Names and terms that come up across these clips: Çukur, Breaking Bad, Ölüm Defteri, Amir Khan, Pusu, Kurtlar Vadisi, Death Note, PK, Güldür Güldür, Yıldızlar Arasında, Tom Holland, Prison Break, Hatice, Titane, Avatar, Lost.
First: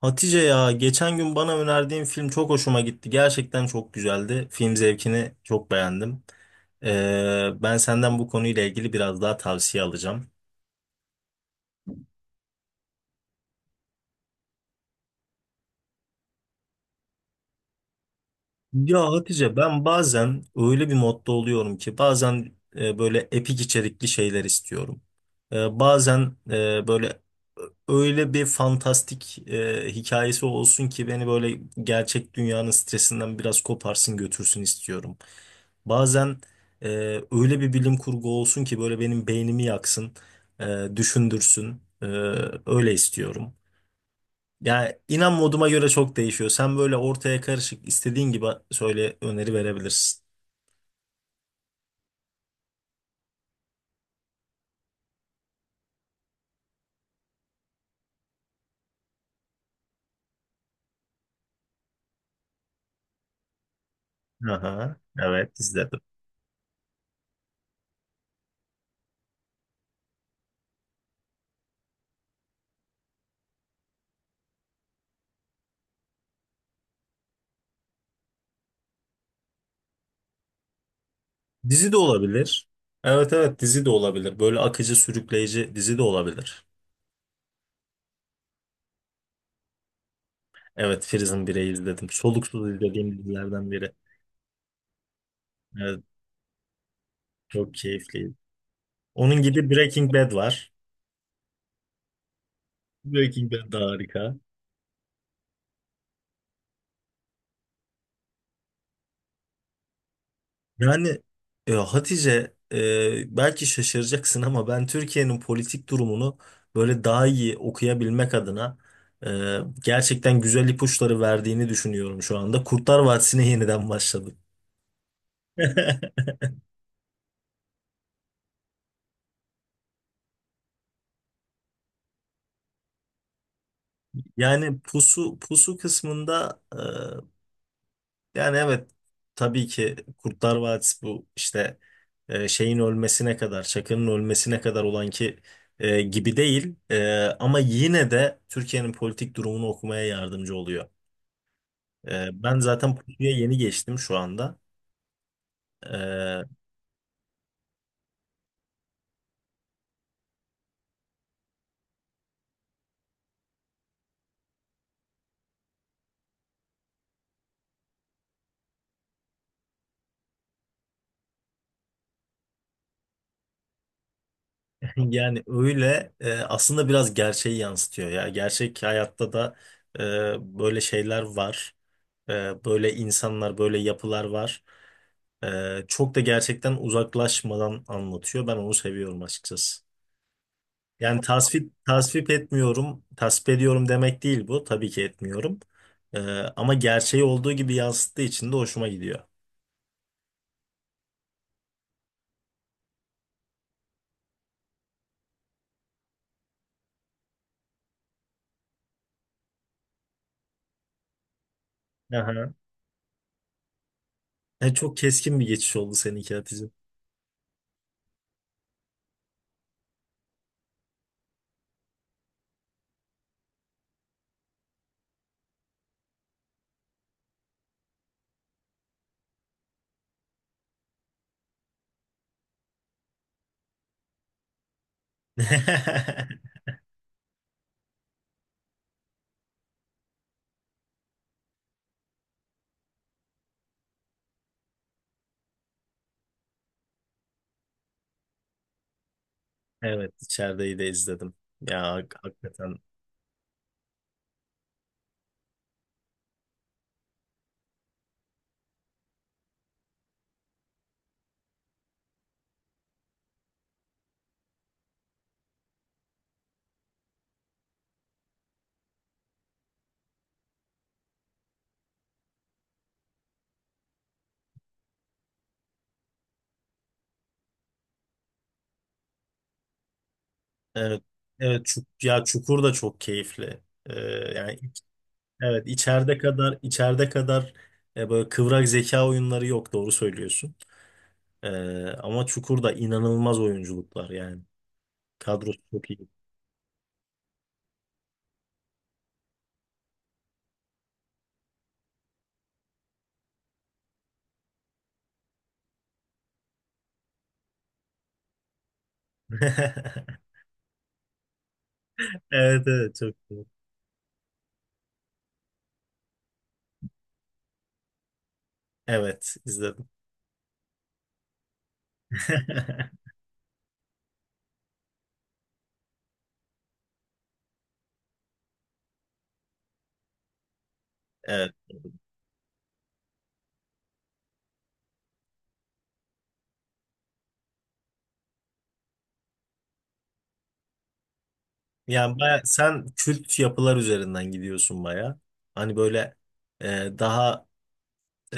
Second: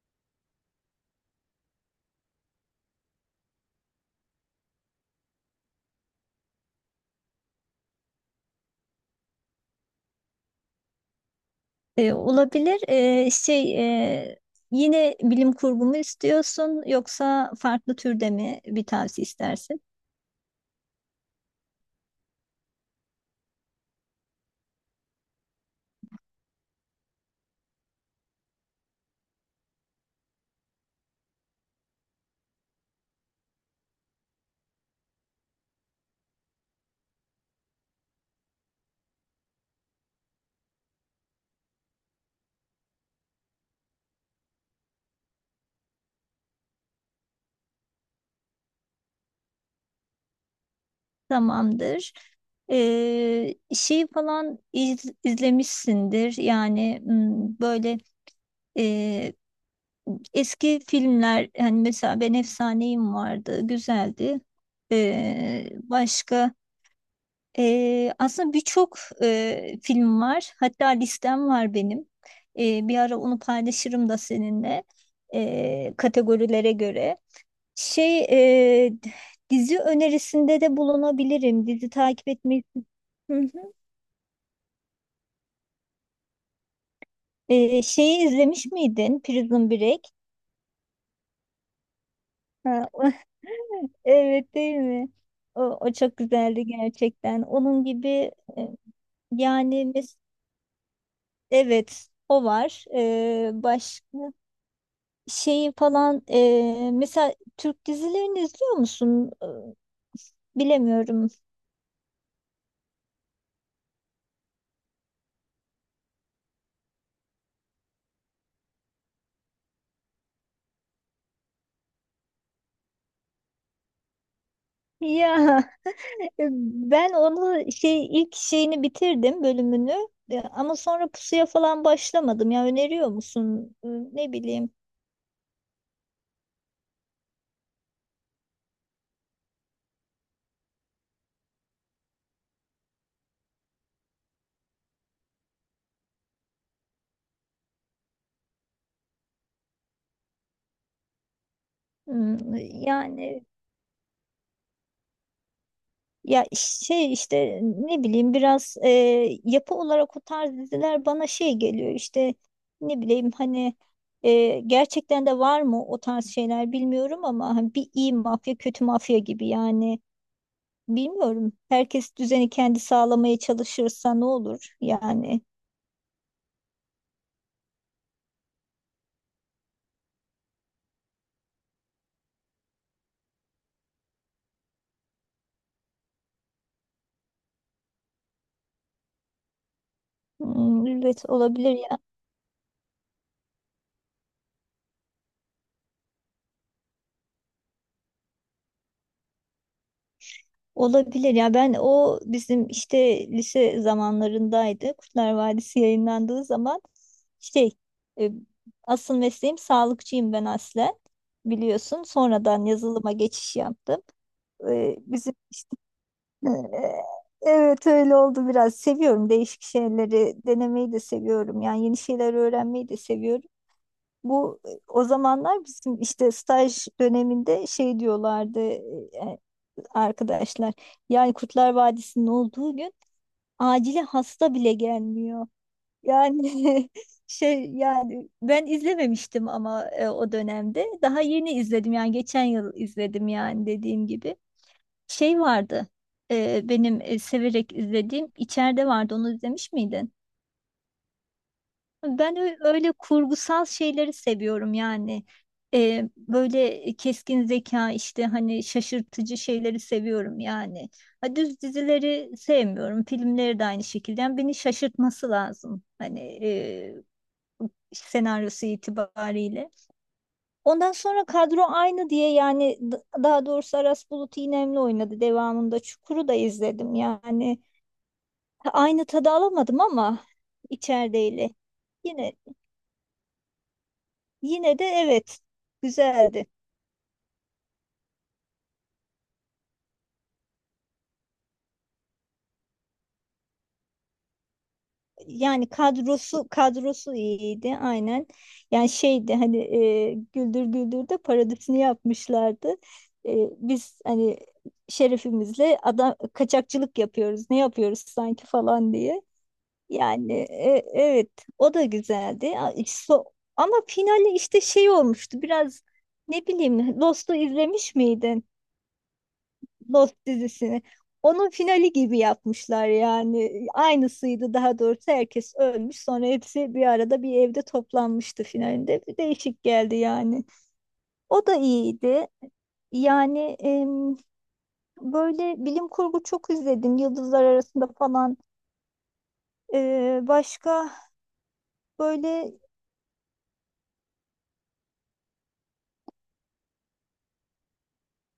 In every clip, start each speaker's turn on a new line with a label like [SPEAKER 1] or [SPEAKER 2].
[SPEAKER 1] Hatice ya geçen gün bana önerdiğin film çok hoşuma gitti. Gerçekten çok güzeldi. Film zevkini çok beğendim. Ben senden bu konuyla ilgili biraz daha tavsiye alacağım.
[SPEAKER 2] Olabilir. E, Yine bilim kurgu mu istiyorsun yoksa farklı türde mi bir
[SPEAKER 1] Ya
[SPEAKER 2] tavsiye
[SPEAKER 1] Hatice
[SPEAKER 2] istersin?
[SPEAKER 1] ben bazen öyle bir modda oluyorum ki bazen böyle epik içerikli şeyler istiyorum. Bazen böyle öyle bir fantastik hikayesi olsun ki beni böyle gerçek dünyanın stresinden biraz koparsın götürsün istiyorum. Bazen e, öyle bir bilim kurgu olsun ki böyle benim beynimi yaksın, düşündürsün. Öyle istiyorum. Yani inan moduma göre çok değişiyor. Sen böyle ortaya karışık istediğin gibi söyle öneri verebilirsin.
[SPEAKER 2] Tamamdır. Falan izlemişsindir. Yani böyle, e, eski filmler, hani mesela Ben Efsaneyim vardı, güzeldi.
[SPEAKER 1] Aha, evet izledim.
[SPEAKER 2] Başka. Aslında birçok film var. Hatta listem var benim. Bir ara onu paylaşırım da seninle, kategorilere göre. Şey e, Dizi önerisinde de bulunabilirim. Dizi
[SPEAKER 1] Dizi de
[SPEAKER 2] takip etmeyi.
[SPEAKER 1] olabilir. Evet,
[SPEAKER 2] Hı
[SPEAKER 1] evet,
[SPEAKER 2] hı.
[SPEAKER 1] dizi de olabilir. Böyle akıcı sürükleyici dizi de olabilir.
[SPEAKER 2] Şeyi izlemiş miydin? Prison Break.
[SPEAKER 1] Evet, Prison Break'i izledim. Soluksuz
[SPEAKER 2] Ha,
[SPEAKER 1] izlediğim dizilerden biri.
[SPEAKER 2] evet, değil mi? O
[SPEAKER 1] Evet,
[SPEAKER 2] çok güzeldi gerçekten.
[SPEAKER 1] çok
[SPEAKER 2] Onun gibi.
[SPEAKER 1] keyifliydi.
[SPEAKER 2] e,
[SPEAKER 1] Onun gibi
[SPEAKER 2] yani
[SPEAKER 1] Breaking
[SPEAKER 2] mes-
[SPEAKER 1] Bad var.
[SPEAKER 2] evet, o var.
[SPEAKER 1] Breaking Bad da
[SPEAKER 2] Başka.
[SPEAKER 1] harika.
[SPEAKER 2] Mesela Türk dizilerini izliyor musun?
[SPEAKER 1] Yani
[SPEAKER 2] Bilemiyorum.
[SPEAKER 1] e, Hatice belki şaşıracaksın ama ben Türkiye'nin politik durumunu böyle daha iyi okuyabilmek adına gerçekten güzel ipuçları verdiğini düşünüyorum şu anda. Kurtlar Vadisi'ne yeniden başladım.
[SPEAKER 2] Ya, ben onu şey ilk şeyini bitirdim, bölümünü. Ama sonra pusuya falan başlamadım. Ya, öneriyor musun? Ne bileyim.
[SPEAKER 1] Yani pusu pusu kısmında yani evet, tabii ki Kurtlar Vadisi bu işte şeyin ölmesine kadar, Çakı'nın ölmesine kadar olan ki gibi değil. Ama yine de Türkiye'nin politik durumunu okumaya yardımcı oluyor. Ben zaten Pusu'ya
[SPEAKER 2] Yani,
[SPEAKER 1] yeni geçtim şu anda. E,
[SPEAKER 2] ya şey işte, ne bileyim biraz, yapı olarak o tarz diziler bana şey geliyor işte, ne bileyim, hani, gerçekten de var mı o tarz şeyler bilmiyorum, ama hani bir iyi mafya kötü mafya gibi yani, bilmiyorum. Herkes düzeni kendi sağlamaya çalışırsa ne olur yani.
[SPEAKER 1] Yani öyle aslında biraz gerçeği yansıtıyor ya. Gerçek hayatta da böyle şeyler var. Böyle insanlar, böyle yapılar var. Çok da gerçekten uzaklaşmadan anlatıyor. Ben onu seviyorum açıkçası.
[SPEAKER 2] Hmm,
[SPEAKER 1] Yani
[SPEAKER 2] evet,
[SPEAKER 1] tasvip
[SPEAKER 2] olabilir.
[SPEAKER 1] tasvip etmiyorum, tasvip ediyorum demek değil bu. Tabii ki etmiyorum. E, Ama gerçeği olduğu gibi yansıttığı için de hoşuma gidiyor.
[SPEAKER 2] Olabilir ya, ben o bizim işte lise zamanlarındaydı. Kurtlar Vadisi yayınlandığı zaman, şey e, asıl mesleğim sağlıkçıyım ben aslen, biliyorsun.
[SPEAKER 1] Aha.
[SPEAKER 2] Sonradan yazılıma geçiş yaptım.
[SPEAKER 1] Çok
[SPEAKER 2] E, bizim
[SPEAKER 1] keskin bir geçiş
[SPEAKER 2] işte,
[SPEAKER 1] oldu seninki
[SPEAKER 2] e,
[SPEAKER 1] Hatice.
[SPEAKER 2] evet, öyle oldu biraz. Seviyorum, değişik şeyleri denemeyi de seviyorum. Yani yeni şeyler öğrenmeyi de seviyorum. Bu, o zamanlar bizim işte staj döneminde şey diyorlardı, arkadaşlar. Yani Kurtlar Vadisi'nin olduğu gün acile hasta bile gelmiyor. Yani, şey yani ben izlememiştim ama, o dönemde daha yeni izledim yani, geçen yıl izledim yani, dediğim gibi. Şey vardı, benim severek izlediğim içeride vardı, onu izlemiş miydin?
[SPEAKER 1] Evet, içerideyi de izledim. Ya
[SPEAKER 2] Ben
[SPEAKER 1] hakikaten.
[SPEAKER 2] öyle kurgusal şeyleri seviyorum yani. Böyle keskin zeka, işte hani şaşırtıcı şeyleri seviyorum yani. Ha, düz dizileri sevmiyorum. Filmleri de aynı şekilde. Yani beni şaşırtması lazım. Hani, e, senaryosu itibariyle. Ondan sonra kadro aynı diye yani, daha doğrusu Aras Bulut İynemli oynadı devamında. Çukur'u da izledim yani. Ha, aynı tadı alamadım ama,
[SPEAKER 1] Evet,
[SPEAKER 2] içerideyle.
[SPEAKER 1] evet, ya
[SPEAKER 2] Yine
[SPEAKER 1] Çukur da çok keyifli. Ee, Yani
[SPEAKER 2] Yine de, evet,
[SPEAKER 1] evet, içeride
[SPEAKER 2] güzeldi.
[SPEAKER 1] kadar içeride kadar böyle kıvrak zeka oyunları yok, doğru söylüyorsun. Ee, Ama Çukur'da inanılmaz oyunculuklar yani. Kadrosu
[SPEAKER 2] Yani
[SPEAKER 1] çok iyi.
[SPEAKER 2] kadrosu iyiydi aynen. Yani şeydi hani, Güldür Güldür'de parodisini yapmışlardı. Biz hani şerefimizle adam kaçakçılık yapıyoruz. Ne yapıyoruz sanki falan diye. Yani, evet, o da güzeldi.
[SPEAKER 1] Evet, evet, çok iyi.
[SPEAKER 2] Ama finali işte şey olmuştu biraz, ne bileyim, Lost'u izlemiş miydin?
[SPEAKER 1] Evet, izledim.
[SPEAKER 2] Lost dizisini. Onun finali gibi yapmışlar yani. Aynısıydı, daha doğrusu herkes ölmüş. Sonra hepsi bir arada bir evde toplanmıştı finalinde. Bir değişik geldi yani. O
[SPEAKER 1] Evet.
[SPEAKER 2] da iyiydi. Yani, böyle bilim kurgu çok izledim. Yıldızlar Arasında falan. Başka
[SPEAKER 1] Yani baya,
[SPEAKER 2] böyle.
[SPEAKER 1] sen kült yapılar üzerinden gidiyorsun baya. Hani böyle daha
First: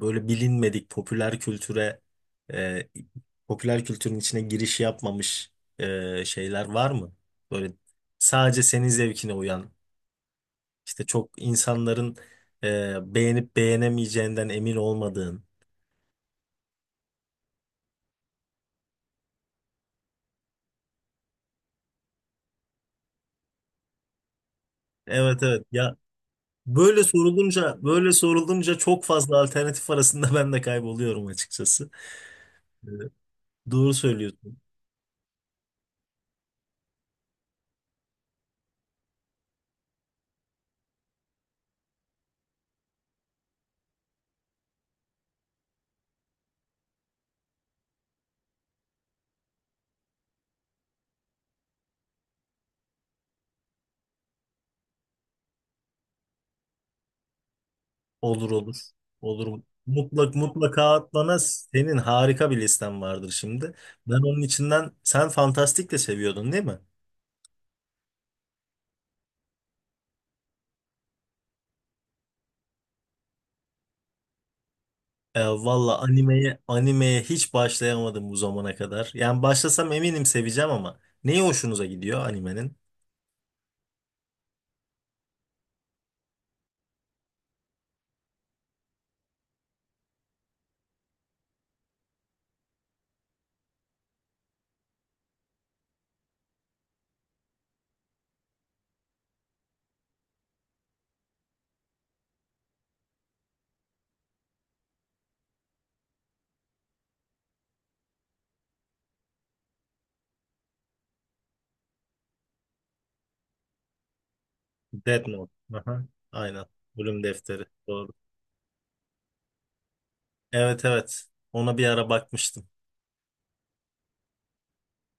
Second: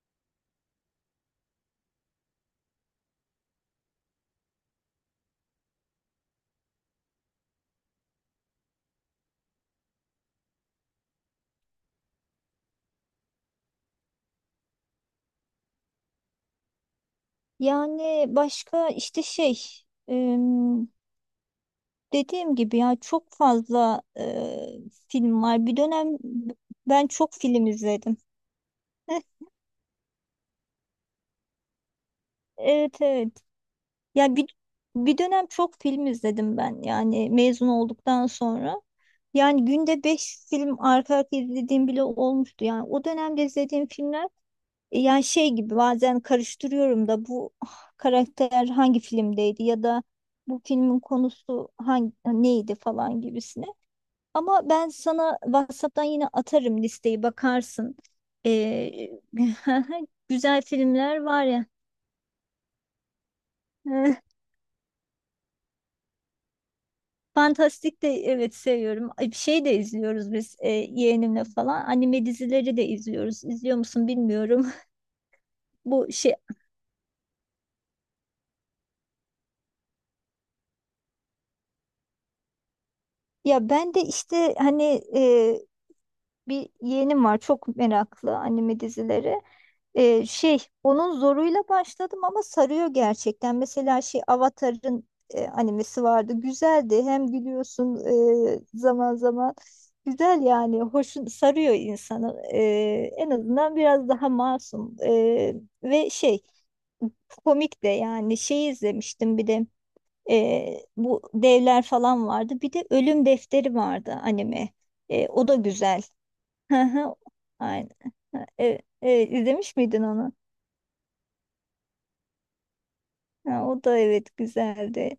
[SPEAKER 1] böyle bilinmedik popüler e, popüler kültürün içine giriş yapmamış şeyler var mı? Böyle sadece senin zevkine uyan işte çok insanların beğenip beğenemeyeceğinden emin olmadığın.
[SPEAKER 2] Yani başka işte, em, dediğim gibi, ya çok fazla
[SPEAKER 1] Evet,
[SPEAKER 2] film
[SPEAKER 1] evet
[SPEAKER 2] var. Bir
[SPEAKER 1] ya,
[SPEAKER 2] dönem
[SPEAKER 1] böyle
[SPEAKER 2] ben çok film
[SPEAKER 1] sorulunca böyle
[SPEAKER 2] izledim.
[SPEAKER 1] sorulunca çok fazla alternatif arasında ben de kayboluyorum açıkçası. E,
[SPEAKER 2] Evet, evet.
[SPEAKER 1] doğru
[SPEAKER 2] Ya, bir
[SPEAKER 1] söylüyorsun.
[SPEAKER 2] bir dönem çok film izledim ben yani, mezun olduktan sonra. Yani günde 5 film arka arka izlediğim bile olmuştu. Yani o dönemde izlediğim filmler, yani şey gibi, bazen karıştırıyorum da, bu, karakter hangi filmdeydi ya da bu filmin konusu hangi neydi falan gibisine. Ama ben sana WhatsApp'tan yine atarım listeyi, bakarsın.
[SPEAKER 1] Olur, olur.
[SPEAKER 2] Ee,
[SPEAKER 1] Olur.
[SPEAKER 2] güzel
[SPEAKER 1] Mutlaka
[SPEAKER 2] filmler
[SPEAKER 1] atlana
[SPEAKER 2] var ya.
[SPEAKER 1] senin harika bir listen vardır şimdi. Ben onun içinden sen fantastik de seviyordun değil mi?
[SPEAKER 2] Fantastik de, evet, seviyorum. Ay, bir şey de izliyoruz biz, yeğenimle falan. Anime dizileri de izliyoruz. İzliyor musun bilmiyorum.
[SPEAKER 1] Valla
[SPEAKER 2] Bu şey
[SPEAKER 1] animeye hiç başlayamadım bu zamana kadar. Yani başlasam eminim seveceğim ama neyi hoşunuza gidiyor animenin?
[SPEAKER 2] Ya ben de işte hani, e, bir yeğenim var çok meraklı anime dizileri. Onun zoruyla başladım, ama sarıyor gerçekten. Mesela, Avatar'ın animesi vardı. Güzeldi. Hem gülüyorsun zaman zaman. Güzel yani. Hoşun sarıyor insanı. En azından biraz daha masum. Ve komik de yani, izlemiştim bir de, bu devler falan vardı. Bir de Ölüm Defteri vardı anime.
[SPEAKER 1] Death
[SPEAKER 2] O
[SPEAKER 1] Note.
[SPEAKER 2] da güzel.
[SPEAKER 1] Aha, aynen.
[SPEAKER 2] Hı hı.
[SPEAKER 1] Bölüm defteri.
[SPEAKER 2] Aynen.
[SPEAKER 1] Doğru.
[SPEAKER 2] İzlemiş miydin onu?
[SPEAKER 1] Evet, evet. Ona bir ara bakmıştım.
[SPEAKER 2] Ha, o da evet, güzeldi.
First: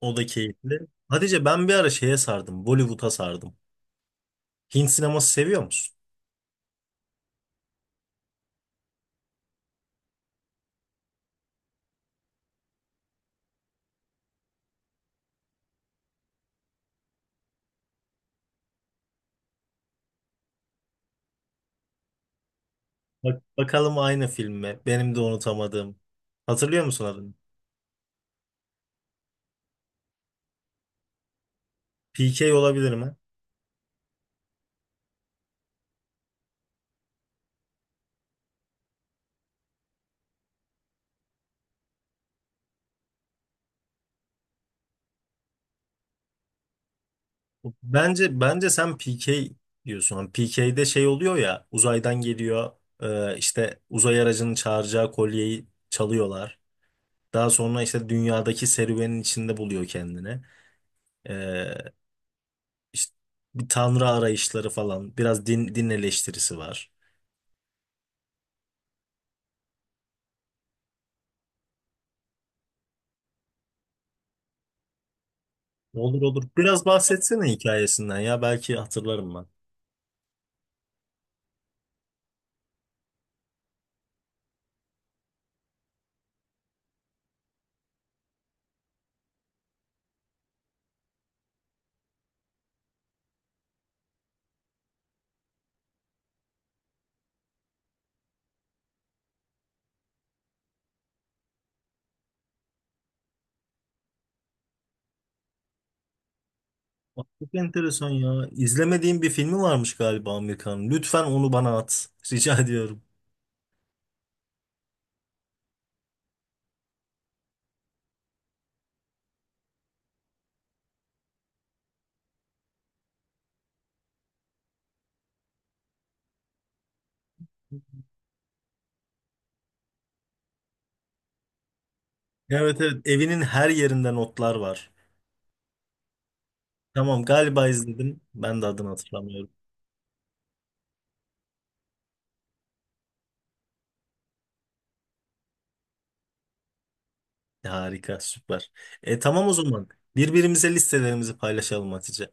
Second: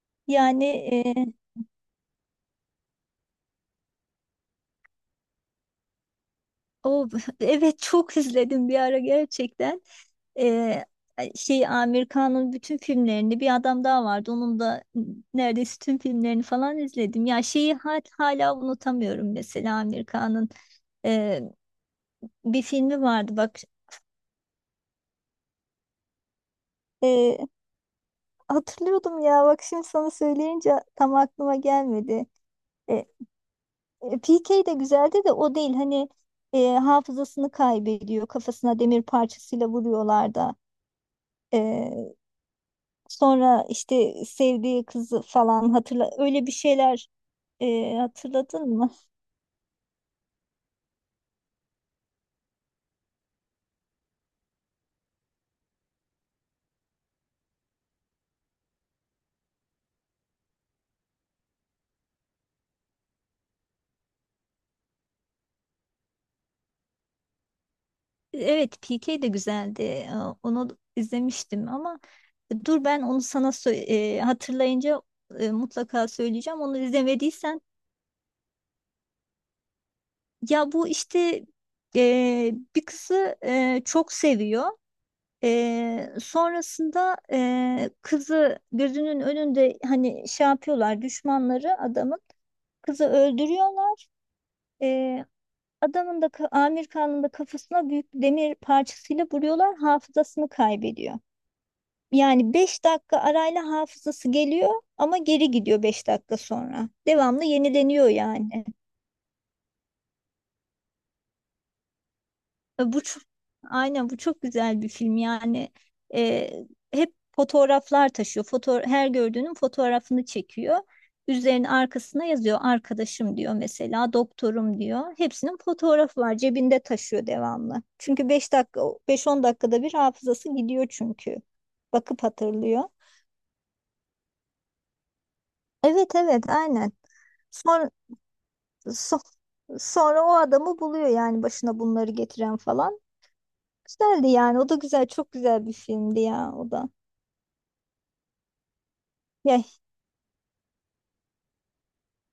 [SPEAKER 1] O da
[SPEAKER 2] Yani,
[SPEAKER 1] keyifli.
[SPEAKER 2] e,
[SPEAKER 1] Hatice ben bir ara şeye sardım. Bollywood'a sardım. Hint sineması seviyor musun?
[SPEAKER 2] o, evet, çok izledim bir ara gerçekten. E, Amir Khan'ın bütün filmlerini, bir adam daha vardı. Onun da neredeyse tüm filmlerini falan izledim. Ya şeyi hala unutamıyorum, mesela Amir Khan'ın e, bir filmi vardı
[SPEAKER 1] Bak,
[SPEAKER 2] bak.
[SPEAKER 1] bakalım aynı film mi? Benim de unutamadığım. Hatırlıyor musun adını?
[SPEAKER 2] E, Hatırlıyordum ya, bak şimdi sana söyleyince tam aklıma gelmedi.
[SPEAKER 1] PK olabilir mi?
[SPEAKER 2] PK de güzeldi de, o değil. Hani, hafızasını kaybediyor. Kafasına demir parçasıyla vuruyorlar da. E, Sonra işte sevdiği kızı falan hatırla. Öyle bir şeyler,
[SPEAKER 1] Bence
[SPEAKER 2] hatırladın
[SPEAKER 1] bence
[SPEAKER 2] mı?
[SPEAKER 1] sen PK diyorsun. PK'de şey oluyor ya, uzaydan geliyor, işte uzay aracının çağıracağı kolyeyi çalıyorlar. Daha sonra işte dünyadaki serüvenin içinde buluyor kendini. E, işte bir tanrı arayışları falan, biraz din, din eleştirisi var.
[SPEAKER 2] Evet, PK de güzeldi. Onu izlemiştim ama, dur ben onu sana hatırlayınca, mutlaka
[SPEAKER 1] Olur, olur.
[SPEAKER 2] söyleyeceğim. Onu
[SPEAKER 1] Biraz bahsetsene
[SPEAKER 2] izlemediysen,
[SPEAKER 1] hikayesinden ya, belki hatırlarım ben.
[SPEAKER 2] ya bu işte, bir kızı çok seviyor. Sonrasında, kızı gözünün önünde, hani şey yapıyorlar, düşmanları adamın kızı öldürüyorlar. Ee, Amir Khan'ın da kafasına büyük bir demir parçasıyla vuruyorlar, hafızasını kaybediyor. Yani 5 dakika arayla hafızası geliyor ama geri gidiyor 5 dakika sonra.
[SPEAKER 1] Bak,
[SPEAKER 2] Devamlı
[SPEAKER 1] çok
[SPEAKER 2] yenileniyor
[SPEAKER 1] enteresan ya.
[SPEAKER 2] yani.
[SPEAKER 1] İzlemediğim bir filmi varmış galiba Amerikan. Lütfen onu bana at. Rica
[SPEAKER 2] E,
[SPEAKER 1] ediyorum.
[SPEAKER 2] Bu çok, aynen bu çok güzel bir film yani, e, hep fotoğraflar taşıyor. Her gördüğünün fotoğrafını çekiyor. Üzerine, arkasına yazıyor arkadaşım, diyor mesela doktorum, diyor. Hepsinin fotoğrafı var, cebinde taşıyor devamlı. Çünkü 5 dakika, 5-10 dakikada bir hafızası gidiyor çünkü. Bakıp
[SPEAKER 1] Evet,
[SPEAKER 2] hatırlıyor.
[SPEAKER 1] evet. Evinin her yerinde notlar var.
[SPEAKER 2] Evet, evet, aynen.
[SPEAKER 1] Tamam, galiba
[SPEAKER 2] Sonra,
[SPEAKER 1] izledim. Ben de adını
[SPEAKER 2] so-
[SPEAKER 1] hatırlamıyorum.
[SPEAKER 2] sonra o adamı buluyor yani, başına bunları getiren falan. Güzeldi yani. O da güzel. Çok güzel bir filmdi ya o da.
[SPEAKER 1] Harika, süper. E tamam o
[SPEAKER 2] Ya,
[SPEAKER 1] zaman. Birbirimize listelerimizi paylaşalım Hatice.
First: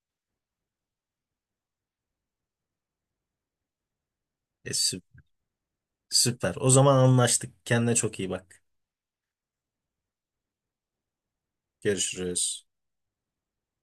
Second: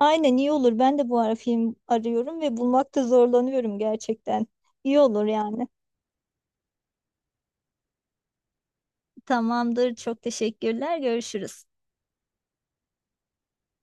[SPEAKER 2] aynen, iyi olur. Ben de bu ara film arıyorum ve bulmakta zorlanıyorum gerçekten.
[SPEAKER 1] E,
[SPEAKER 2] İyi
[SPEAKER 1] sü-
[SPEAKER 2] olur yani.
[SPEAKER 1] Süper. O zaman anlaştık. Kendine çok iyi bak.
[SPEAKER 2] Tamamdır. Çok teşekkürler. Görüşürüz.
[SPEAKER 1] Görüşürüz.